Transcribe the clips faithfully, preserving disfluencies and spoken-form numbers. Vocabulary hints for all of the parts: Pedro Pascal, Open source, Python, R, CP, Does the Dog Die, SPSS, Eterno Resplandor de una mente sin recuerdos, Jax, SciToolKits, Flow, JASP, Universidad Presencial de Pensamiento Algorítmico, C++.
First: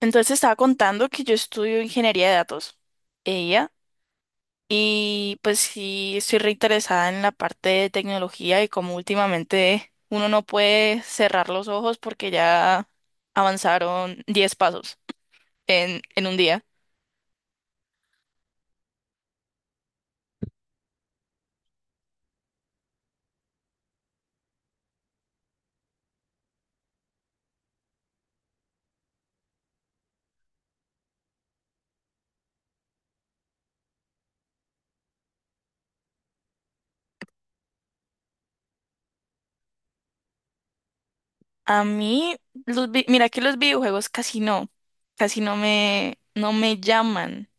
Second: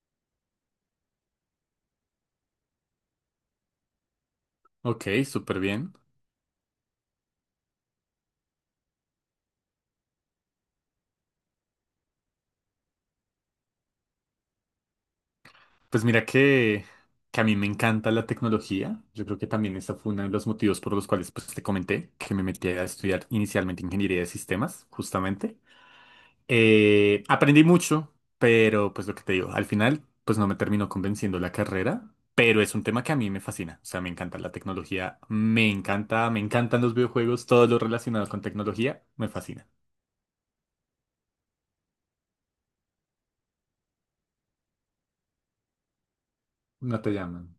Entonces estaba contando que yo estudio ingeniería de datos, ella, Ok, y pues súper bien. sí estoy reinteresada en la parte de tecnología y como últimamente uno no puede cerrar los ojos porque ya avanzaron diez pasos en, Pues mira en un día. que, que a mí me encanta la tecnología. Yo creo que también esa fue uno de los motivos por los cuales pues, te comenté que me metí a estudiar inicialmente ingeniería de sistemas, justamente. Eh, aprendí mucho, pero pues lo que te digo, al final pues no me terminó convenciendo la carrera, pero es un tema que a mí me fascina. O sea, me encanta la tecnología, me encanta, me encantan los videojuegos, todo lo relacionado con tecnología, me fascina. A mí, los, vi- mira que los videojuegos casi no, casi no me, no me No te llaman. llaman.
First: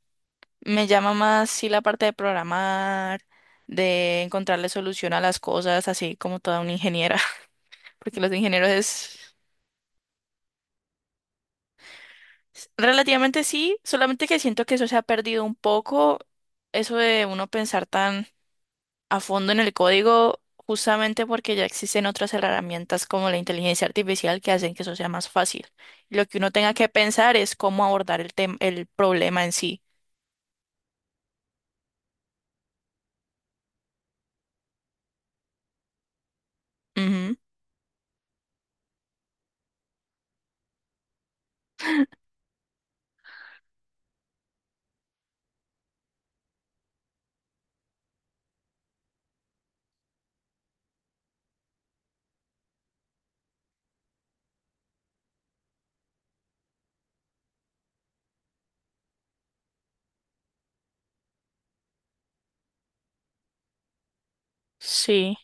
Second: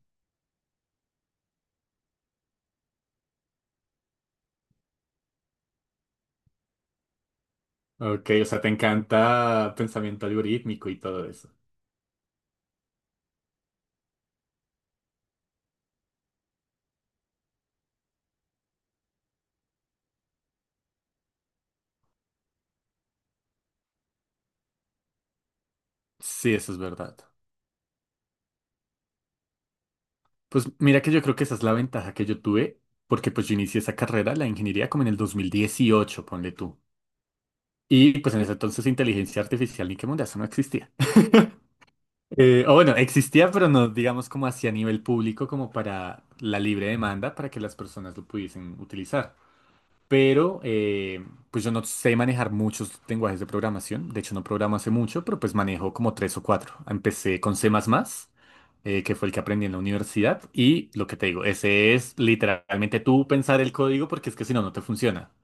Me llama más sí la parte de programar, de encontrarle solución a las cosas, así como toda una ingeniera. Porque Ok, los o sea, te ingenieros es encanta pensamiento algorítmico y todo eso. relativamente sí, solamente que siento que eso se ha perdido un poco, eso de uno pensar tan a fondo en el código, justamente porque ya existen otras herramientas como la inteligencia artificial que hacen que eso sea más fácil. Lo que uno Sí, eso tenga es que verdad. pensar es cómo abordar el tem- el problema en sí. Pues mira que yo creo que esa es la ventaja que yo tuve, porque pues yo inicié esa carrera, la ingeniería, como en el dos mil dieciocho, ponle tú. Ujú. Y pues en ese entonces inteligencia artificial ni qué mundo, eso no existía. Eh, o bueno, existía, pero no, digamos, como hacia nivel público, como para la libre demanda, para que las personas lo pudiesen utilizar, pero eh, pues yo no sé manejar muchos lenguajes de programación. De hecho, no programo hace mucho, pero pues manejo como tres o cuatro. Empecé con C++, eh, que fue el que aprendí en la universidad. Y lo que te digo, ese es literalmente tú pensar el código porque es que si no, no te funciona. Sí,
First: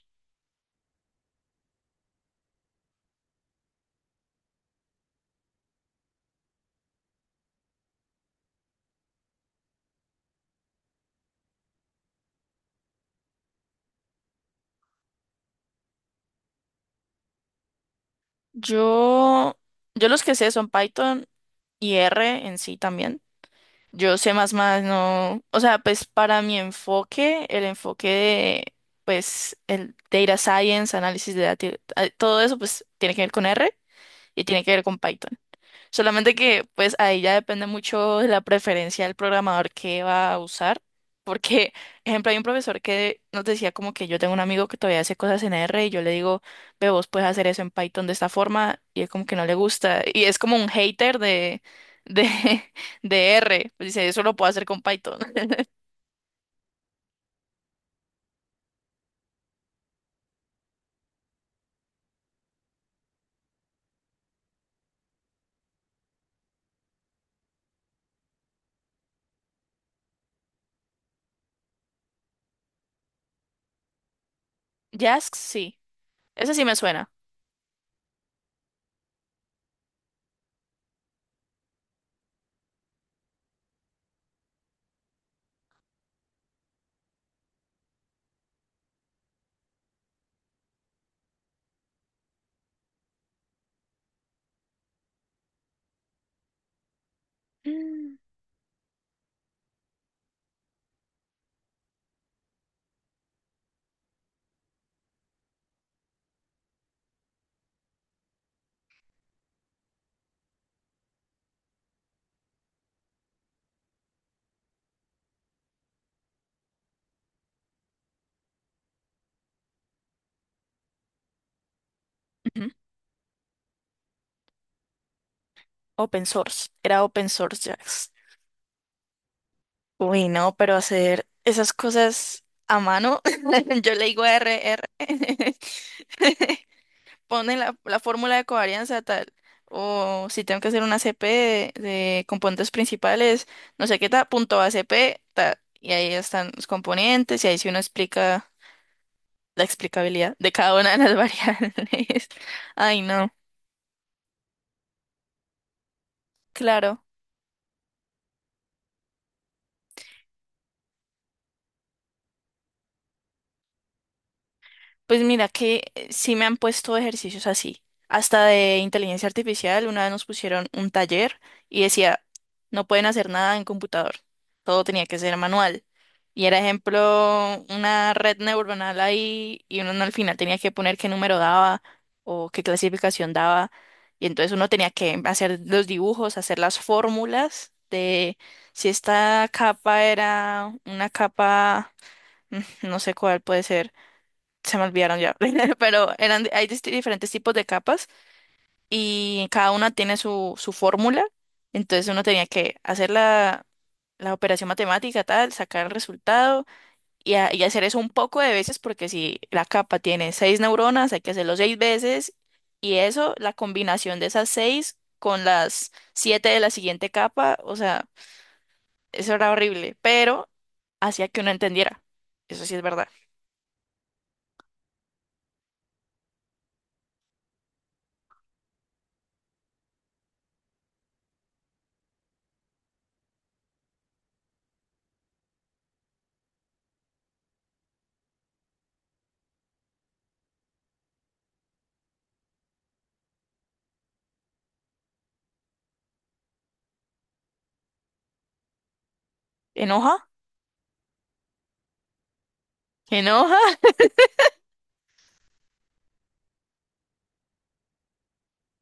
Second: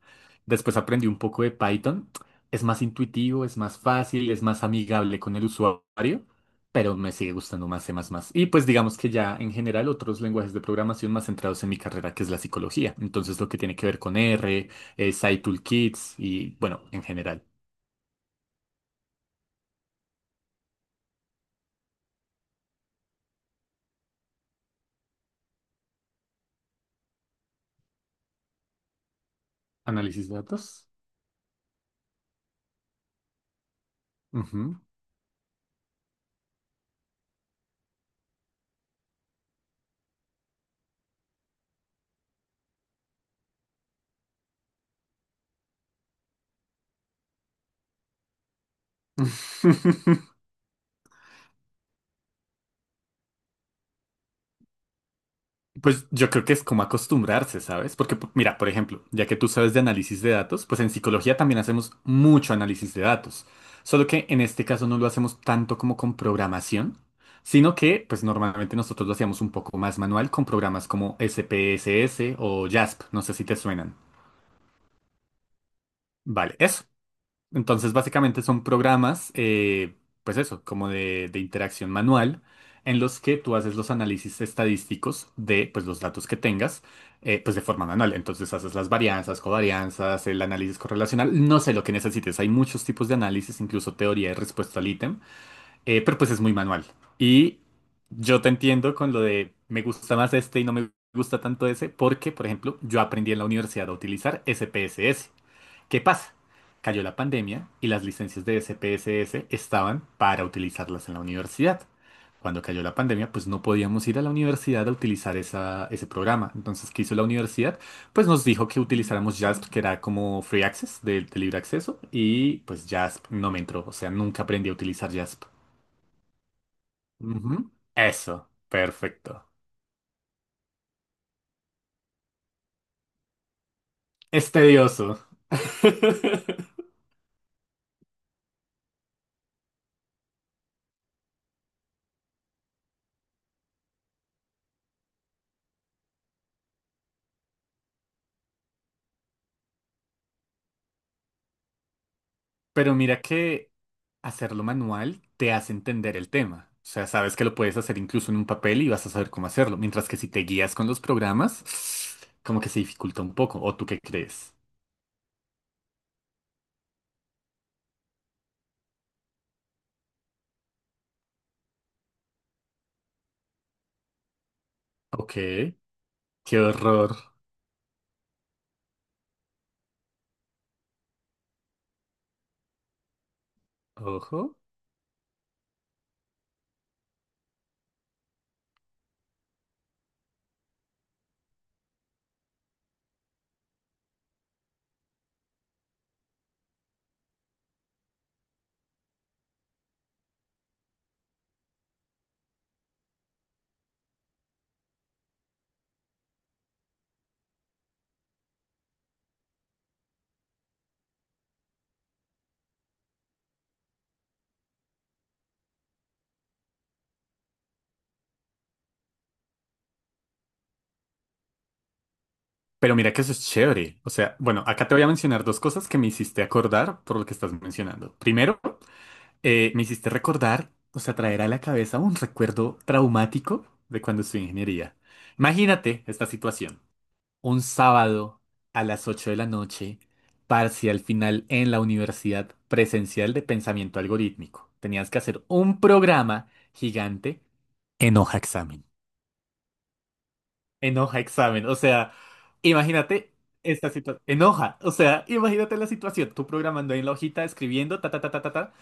Después aprendí un poco de Python. Es más intuitivo, es más fácil, es más amigable con el usuario, pero me sigue gustando más C++. Y pues digamos que ya en general otros lenguajes de programación más centrados en mi carrera, que es la psicología. Entonces lo que tiene que ver con R, eh, SciToolKits Toolkits y bueno, en general, yo, yo los que sé son Python y R en sí también. Yo sé más más, no, o sea, pues para mi enfoque, el enfoque de, pues, el análisis de data datos. science, análisis de datos, todo eso, pues, tiene que ver con R y tiene que Ujú. ver con Python. Solamente que pues ahí ya depende mucho de la preferencia del programador que va a usar, porque, ejemplo, hay un profesor que nos decía como que yo tengo un amigo que todavía hace cosas en R y yo le digo, ve, vos puedes hacer eso en Python de esta forma y él como que no le gusta y es como un hater de, de, de R, pues dice, eso lo puedo hacer con Python. Pues yo creo que es como acostumbrarse, ¿sabes? Porque, p- mira, por ejemplo, ya que tú sabes de análisis de datos, pues en psicología también hacemos mucho análisis de datos. Solo que en este caso no lo hacemos tanto como con programación, sino que, pues normalmente nosotros lo hacíamos un poco más manual con programas como S P S S o JASP, no sé si te suenan. Jax, sí, ese Vale, sí me eso. suena. Entonces, básicamente son programas, eh, pues eso, como de, de interacción manual, en los que tú haces los análisis estadísticos de pues, los datos que tengas, eh, pues de forma manual. Entonces haces las varianzas, covarianzas, el análisis correlacional, no sé lo que necesites. Hay muchos tipos de análisis, incluso teoría de respuesta al ítem, eh, pero pues es muy manual. Y Mm. yo te entiendo con lo de me gusta más este y no me gusta tanto ese, porque, por ejemplo, yo aprendí en la universidad a utilizar S P S S. ¿Qué pasa? Cayó la pandemia y las licencias de S P S S estaban para utilizarlas en la universidad. Cuando cayó la pandemia, pues no podíamos ir a la universidad a utilizar esa- ese programa. Entonces, ¿qué hizo la universidad? Pues nos dijo que utilizáramos JASP, que era como free access, de, de libre acceso, y Ujú. pues JASP no me entró. O sea, nunca aprendí a utilizar JASP. Open source, era open source Ujú. Jax. Eso, perfecto. Uy, no, pero hacer esas cosas a mano, yo le digo Es r r tedioso. pone la, la fórmula de covarianza tal, o si tengo que hacer una C P de, de componentes principales, no sé qué tal, punto a c p tal, y ahí están los componentes, y ahí sí uno explica la explicabilidad de cada una de las variables. Pero Ay, mira no, que hacerlo manual te hace entender el tema. O claro. sea, sabes que lo puedes hacer incluso en un papel y vas a saber cómo hacerlo. Mientras que si te guías con los programas, como que se dificulta un poco. ¿O tú qué crees? Pues mira que eh, sí me han puesto ejercicios así, hasta de inteligencia artificial. Una vez nos pusieron un taller y decía, no pueden hacer nada en computador, todo tenía que ser Ok, manual. Y qué era horror. ejemplo una red neuronal ahí y uno al final tenía que poner qué número daba o qué clasificación daba. Y entonces Ojo. uno tenía que hacer los dibujos, hacer las fórmulas de si esta capa era una capa, mm, no sé cuál puede ser, se me olvidaron ya, pero eran, hay disti- diferentes tipos de capas y cada una tiene su, su fórmula, entonces uno tenía que hacer la, la operación matemática, tal, sacar el resultado y, a- y hacer eso un poco de veces porque si la capa tiene seis neuronas, hay que hacerlo seis veces y eso, la combinación de esas seis con las siete de la siguiente capa, o sea, eso era horrible, pero hacía que uno entendiera, eso sí es Pero verdad. mira que eso es chévere. O sea, bueno, acá te voy a mencionar dos cosas que me hiciste acordar por lo que estás mencionando. Primero, eh, me hiciste recordar, o sea, traer a la cabeza un recuerdo traumático de cuando estudié ingeniería. Imagínate esta situación. Un sábado a las ocho de la noche, parcial final en la Universidad Presencial de Pensamiento Algorítmico. Tenías que hacer un programa gigante en hoja examen. ¿Enoja? En hoja examen. O sea, imagínate ¿Enoja? esta situación. En hoja. O sea, imagínate la situación. Tú programando ahí en la hojita, escribiendo, ta, ta, ta, ta, ta, ta.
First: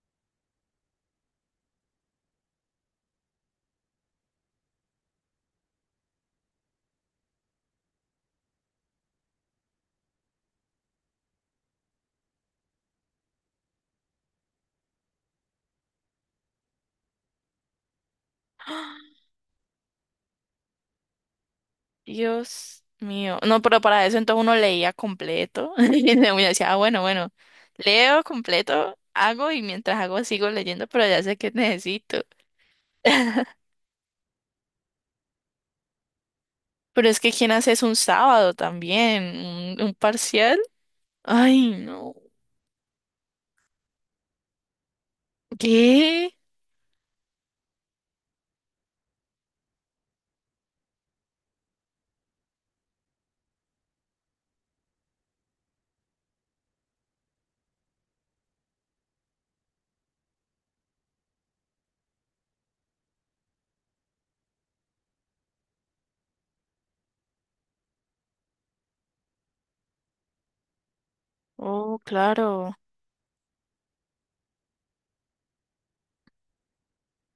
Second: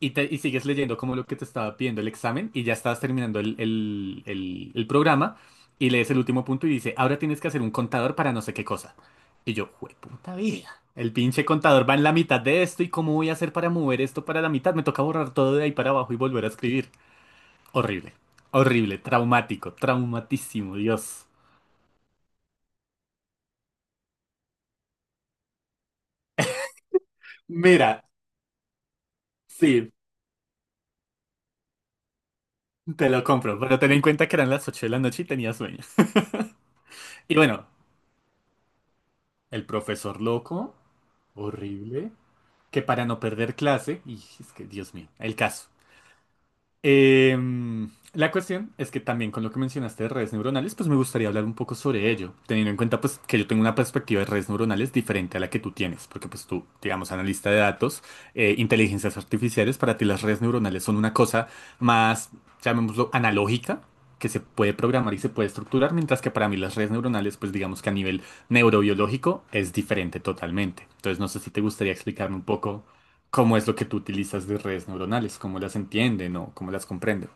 Y, te- y sigues leyendo como lo que te estaba pidiendo el examen y ya estabas terminando el, el- el- el programa y lees el último punto y dice, ahora tienes que hacer un contador para no sé qué cosa. Y yo, puta vida. El pinche contador va en la mitad de esto y cómo voy a hacer para mover esto para la mitad. Me toca borrar todo de ahí para abajo y volver a escribir. Horrible, horrible, traumático, traumatísimo, Dios. Dios mío. No, pero para eso entonces uno leía completo. Y luego uno decía, ah, bueno, bueno, Mira, leo completo, hago y sí, mientras hago sigo leyendo, pero ya sé que necesito. te lo compro, pero ten en cuenta que eran las ocho de la noche y tenía sueños. Pero es que Y ¿quién bueno, hace eso un sábado también? el ¿Un, un profesor parcial? loco, Ay, horrible, no. que para no perder clase, y es que, Dios mío, el caso. ¿Qué? Em, la cuestión es que también con lo que mencionaste de redes neuronales, pues me gustaría hablar un poco sobre ello, teniendo en cuenta pues que yo tengo una perspectiva de redes neuronales diferente a la que tú tienes, porque pues tú, digamos, analista de datos, eh, inteligencias artificiales, para ti las redes neuronales son una cosa más, llamémoslo, analógica, que se puede programar y se puede estructurar, mientras que para mí las redes neuronales, pues digamos que a nivel neurobiológico es diferente totalmente. Entonces no sé si te gustaría Oh, explicarme un claro. poco cómo es lo que tú utilizas de redes neuronales, cómo las entienden o cómo las comprenden.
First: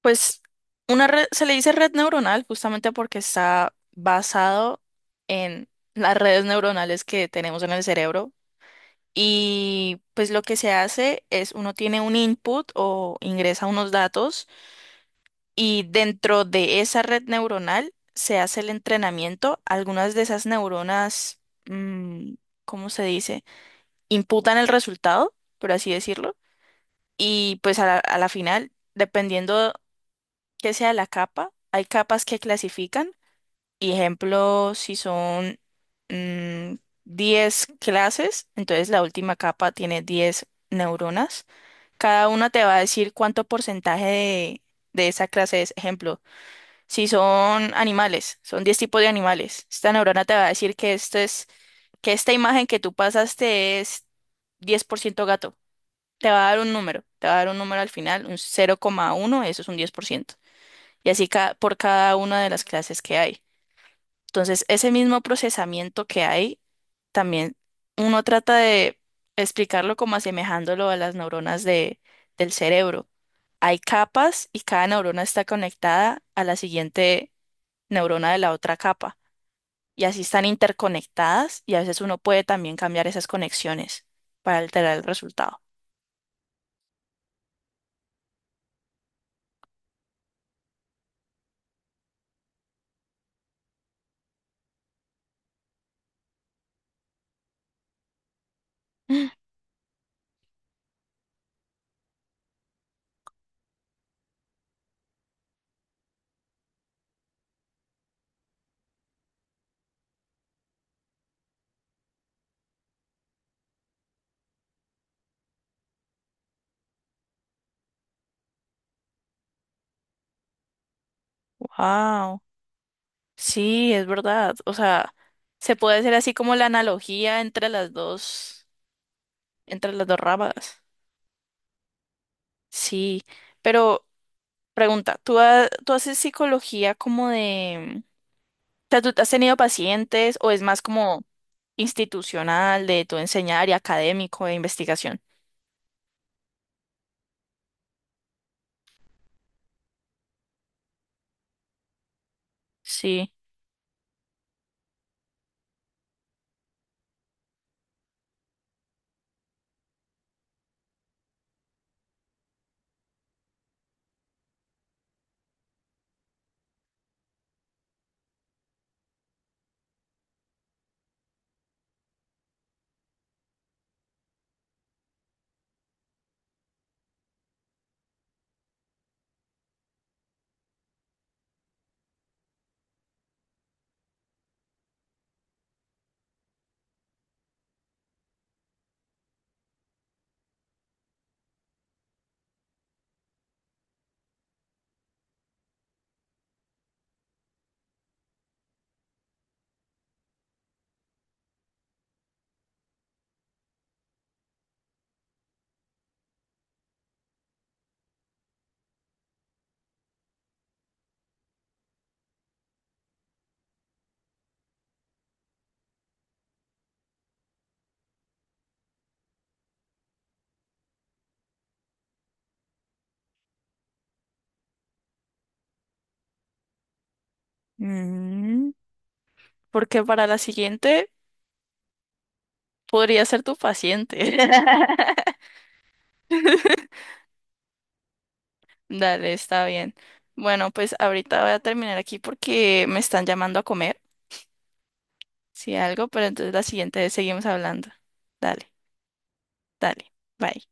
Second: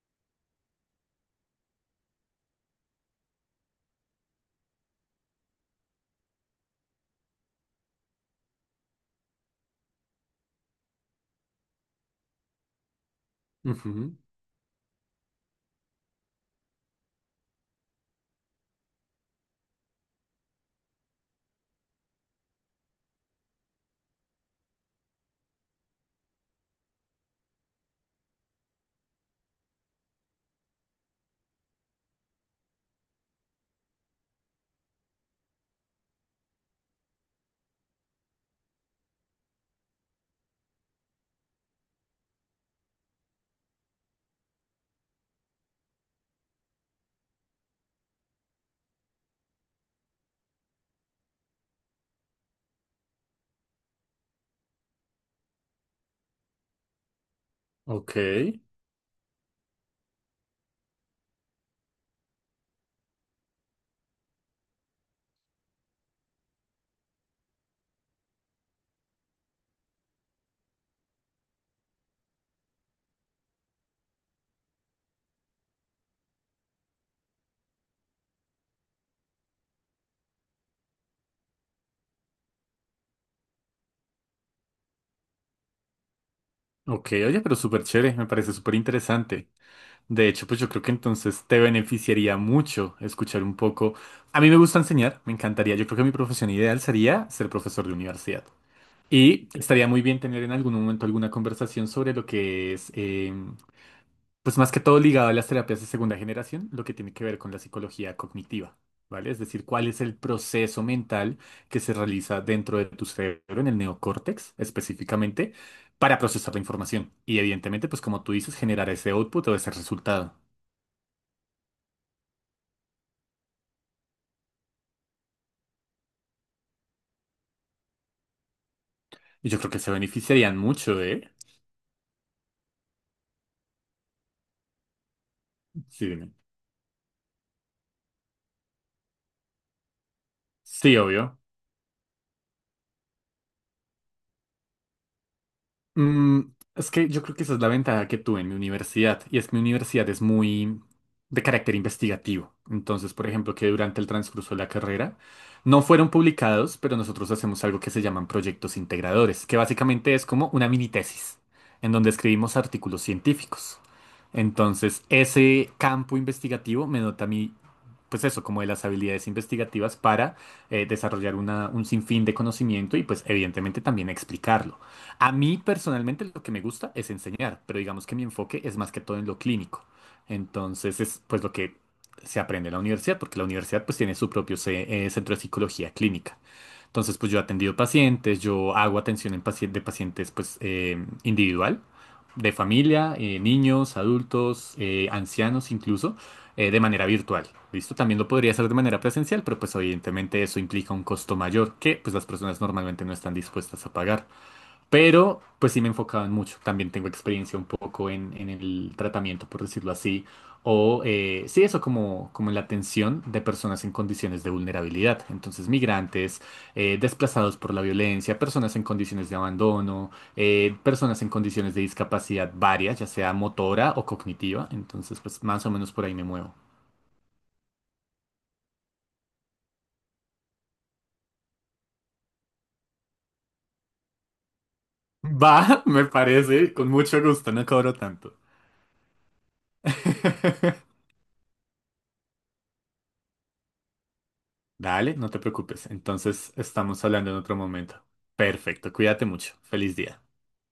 Pues una red, se le dice red neuronal justamente porque está basado en las redes neuronales que tenemos en el cerebro. Y pues lo que se hace es uno tiene un input o ingresa unos Ujú. datos y dentro de esa red neuronal se hace el entrenamiento. Algunas de esas neuronas, mm, ¿cómo se dice? Imputan el resultado, por así decirlo. Y pues a la, a la final, dependiendo que sea la capa, hay capas que clasifican. Y ejemplo, si son mm, diez clases, entonces la última capa tiene diez neuronas. Cada uno te va a decir cuánto porcentaje de, de esa clase es. Ejemplo, si son animales, son diez tipos de animales. Esta neurona te va a decir que esto es, que esta imagen que tú pasaste es diez por ciento gato. Te va a dar un número, te va a dar un número al Ok, final, un cero coma uno, eso es un diez por ciento. Y así ca- por cada una de las clases que hay. Entonces, ese mismo procesamiento que hay, también uno trata de explicarlo como asemejándolo a las neuronas de, del cerebro. Hay capas y cada neurona está conectada a la siguiente neurona de la otra capa. Y así están interconectadas y a veces uno puede también cambiar esas conexiones para alterar el resultado. ok, oye, pero súper chévere, me parece súper interesante. De hecho, pues yo creo que entonces te beneficiaría mucho escuchar un poco. A mí me gusta enseñar, me encantaría. Yo creo que mi profesión ideal sería ser profesor de universidad. Y estaría muy bien tener en algún momento alguna conversación sobre lo que es, eh, pues más que todo ligado a las terapias de segunda generación, lo que tiene que ver con la psicología cognitiva, ¿vale? Es decir, cuál es el proceso mental que se realiza dentro de tu cerebro, en el neocórtex específicamente, para procesar la información. Y evidentemente, pues como tú dices, generar ese output o ese resultado. Wow, sí, es verdad. O sea, se puede hacer así como la analogía entre las dos, Y yo creo que se entre las dos beneficiarían ramas. mucho, ¿eh? Sí, pero pregunta, ¿tú, ha- ¿tú Sí, haces dime. psicología como de, sea, ¿tú has tenido pacientes o es más Sí, como obvio. institucional de tu enseñar y académico de investigación? Mm, es que yo creo que esa es la ventaja que tuve en mi universidad, y es que mi universidad es muy de carácter investigativo. Entonces, por Sí. ejemplo, que durante el transcurso de la carrera no fueron publicados, pero nosotros hacemos algo que se llaman proyectos integradores, que básicamente es como una mini tesis, en donde escribimos artículos científicos. Entonces, ese campo investigativo me nota a mí pues eso, como de las habilidades investigativas para eh, desarrollar una- un sinfín de conocimiento y pues evidentemente también explicarlo. A mí personalmente lo que me gusta es enseñar, pero digamos que mi enfoque es más que todo en lo clínico. Entonces es pues lo que se aprende en la universidad, porque la universidad pues tiene su propio ce- eh, centro de psicología clínica. Entonces, pues yo he atendido pacientes, yo hago atención en paci- de pacientes pues eh, individual, de familia, eh, niños, adultos, eh, ancianos incluso, eh, de manera virtual. ¿Listo? También lo podría hacer de manera presencial, pero pues evidentemente eso implica un costo mayor que pues las personas normalmente no están dispuestas a pagar. Pero pues sí me enfocaban mucho. También tengo experiencia un poco en, en el tratamiento, por decirlo así. O eh, Sí, eso como, como en la atención de personas en condiciones de vulnerabilidad. Entonces, migrantes, eh, desplazados por la violencia, personas en condiciones de abandono, eh, personas en condiciones de discapacidad varias, ya sea motora o cognitiva. Entonces, pues más o menos por ahí me muevo. Mm, porque para la siguiente podría ser tu paciente. Va, me parece, con mucho gusto, no cobro tanto. Dale, está bien. Bueno, pues ahorita voy a terminar aquí porque me están llamando a comer, Dale, no te si preocupes. algo, pero Entonces entonces la siguiente estamos vez hablando en seguimos otro hablando. momento. Dale, Perfecto, cuídate mucho. Feliz dale. día. Bye.